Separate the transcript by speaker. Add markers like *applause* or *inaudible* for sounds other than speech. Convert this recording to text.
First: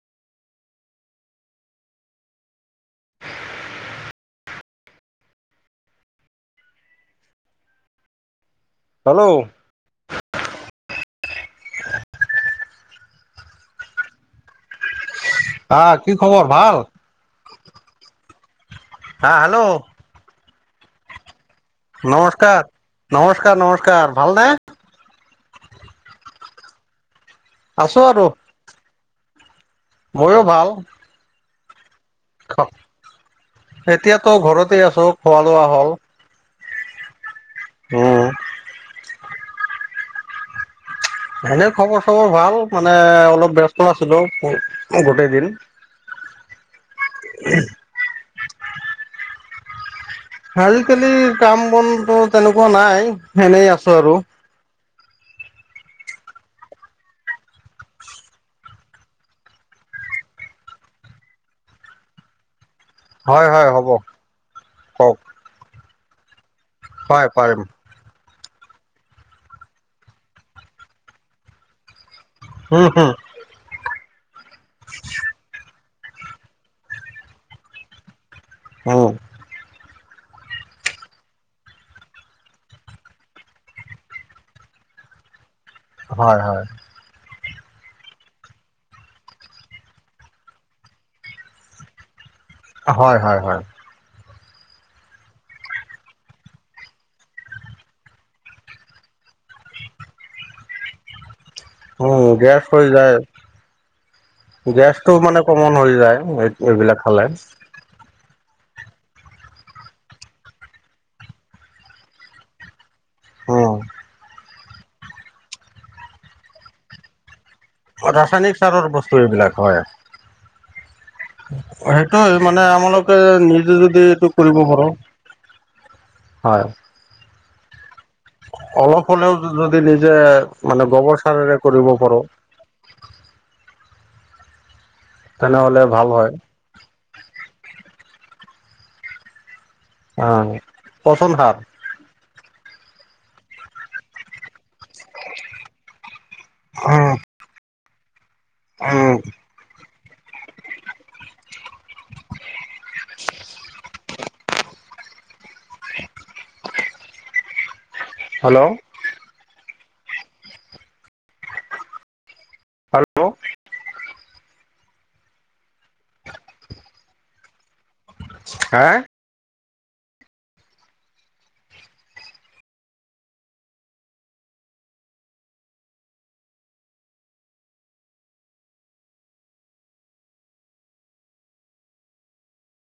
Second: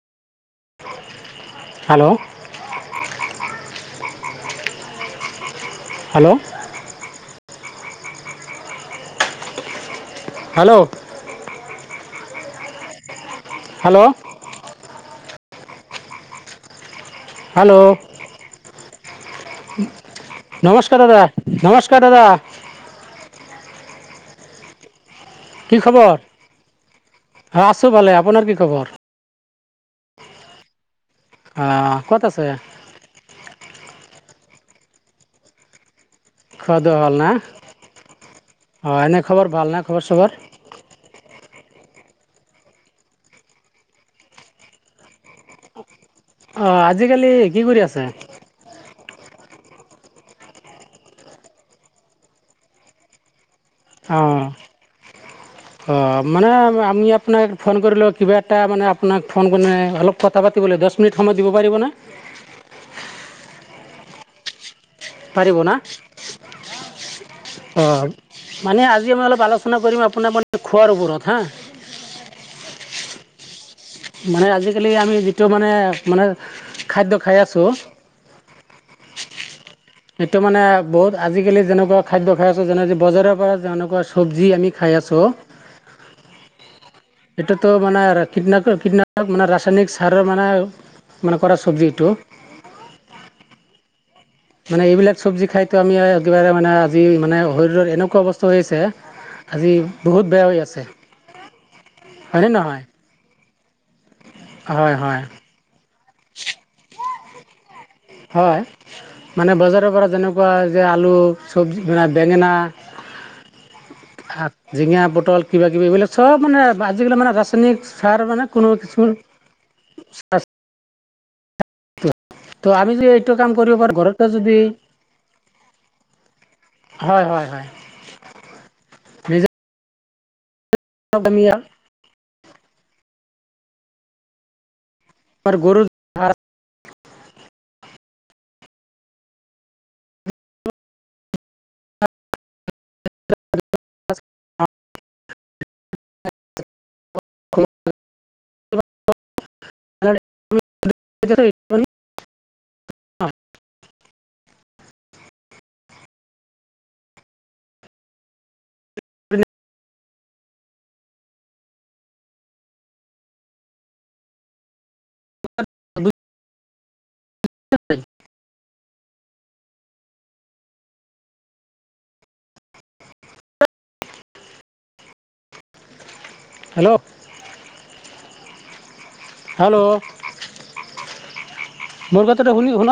Speaker 1: Hello hello
Speaker 2: hello
Speaker 1: hello hello
Speaker 2: আহ কি খবৰ ভাল।
Speaker 1: হেল্ল'
Speaker 2: হা হেল্ল
Speaker 1: নমস্কাৰ দাদা। নমস্কাৰ দাদা
Speaker 2: নমস্কাৰ নমস্কাৰ নম স্কাৰ ভাল নে
Speaker 1: কি খবৰ অ আছো ভালে আপোনাৰ কি খবৰ।
Speaker 2: মোৰো ভাল।
Speaker 1: অ। ক'ত আছে।
Speaker 2: এতিয়াাতো ঘৰতে আছো খোৱা লোৱা হ'ল।
Speaker 1: খোৱা বোৱা হল না
Speaker 2: উম
Speaker 1: অ এনে খবৰ ভাল না খবৰ চবৰ
Speaker 2: এনে খবৰ চবৰ ভাল মানে অলপ ব্যস্ত আছিলো গোটেই দিন
Speaker 1: অ আজিকালি কি কৰি আছ
Speaker 2: আজিকালি কাম বনটো তেনেকুৱা নাই এনেই আছে
Speaker 1: অ অ মানে আমি আপোনাক ফোন কৰি লওঁ কিবা এটা মানে আপোনাক ফোন অলপ কথা পাতিবলৈ দচ মিনিট সময় দিব পাৰিব নে!
Speaker 2: হয় হয় হ'ব। কওক
Speaker 1: পাৰিব না।
Speaker 2: হয় পাৰিম।
Speaker 1: অঁ মানে আজি আমি অলপ আলোচনা কৰিম আপোনাক মানে খোৱাৰ ওপৰত হাঁ
Speaker 2: *unintelligible*
Speaker 1: মানে আজিকালি আমি যিটো মানে মানে খাদ্য খাই আছোঁ।
Speaker 2: উম
Speaker 1: সেইটো মানে বহুত আজিকালি যেনেকুৱা খাদ্য খাই আছো যেনে বজাৰৰ পৰা যেনেকুৱা চব্জি আমি খাই আছোঁ।
Speaker 2: হয় হয়।
Speaker 1: এইটোতো মানে কীটনাশক কীটনাশক মানে ৰাসায়নিক সাৰৰ মানে মানে কৰা চব্জি এইটো
Speaker 2: হয় হয় হয়।
Speaker 1: মানে এইবিলাক চব্জি খাইতো আমি একেবাৰে মানে আজি মানে শৰীৰত এনেকুৱা অৱস্থা হৈ আছে আজি বহুত বেয়া হৈ আছে।
Speaker 2: উম
Speaker 1: হয়নে
Speaker 2: গেছ
Speaker 1: নহয়
Speaker 2: হৈ যায়।
Speaker 1: হয়
Speaker 2: গেছটো
Speaker 1: হয়
Speaker 2: মানে কমন হৈ যায়। এই এইবিলাক খালে।
Speaker 1: হয় মানে বজাৰৰ পৰা যেনেকুৱা যে আলু চব্জি মানে বেঙেনা
Speaker 2: অ
Speaker 1: সাত জিঙা, পটল কিবা কিবি এইবিলাক চব মানে আজিকালি মানে ৰা ৰাসায়নিক সাৰ মানে
Speaker 2: ৰাসায়নিক
Speaker 1: কোনো
Speaker 2: সাৰৰ
Speaker 1: কিছু
Speaker 2: বস্তু *unintelligible* সেইটো মানে আমালোকে
Speaker 1: এইটো কাম
Speaker 2: নিজে
Speaker 1: কৰিব পাৰো
Speaker 2: যদি
Speaker 1: ঘৰতে
Speaker 2: এইটো
Speaker 1: যদি
Speaker 2: কৰিব পাৰো, হয়
Speaker 1: হয় হয় হয়
Speaker 2: অলপ হ'লেও
Speaker 1: নিজে
Speaker 2: যদি নি যে মানে গোৱৰ
Speaker 1: আমি
Speaker 2: সাৰেৰে কৰিব পাৰোঁ
Speaker 1: গৰু
Speaker 2: তেনেহলে ভাল হয়। *unintelligible* আহ পচন সাৰ
Speaker 1: *inaudible*
Speaker 2: অৱ
Speaker 1: *inaudible*
Speaker 2: হেল্ল'। হেল্ল'।
Speaker 1: *inaudible* *inaudible*
Speaker 2: হা।
Speaker 1: হেল্ল'। হেল্ল, ' বলকাতাৰে শু শুনা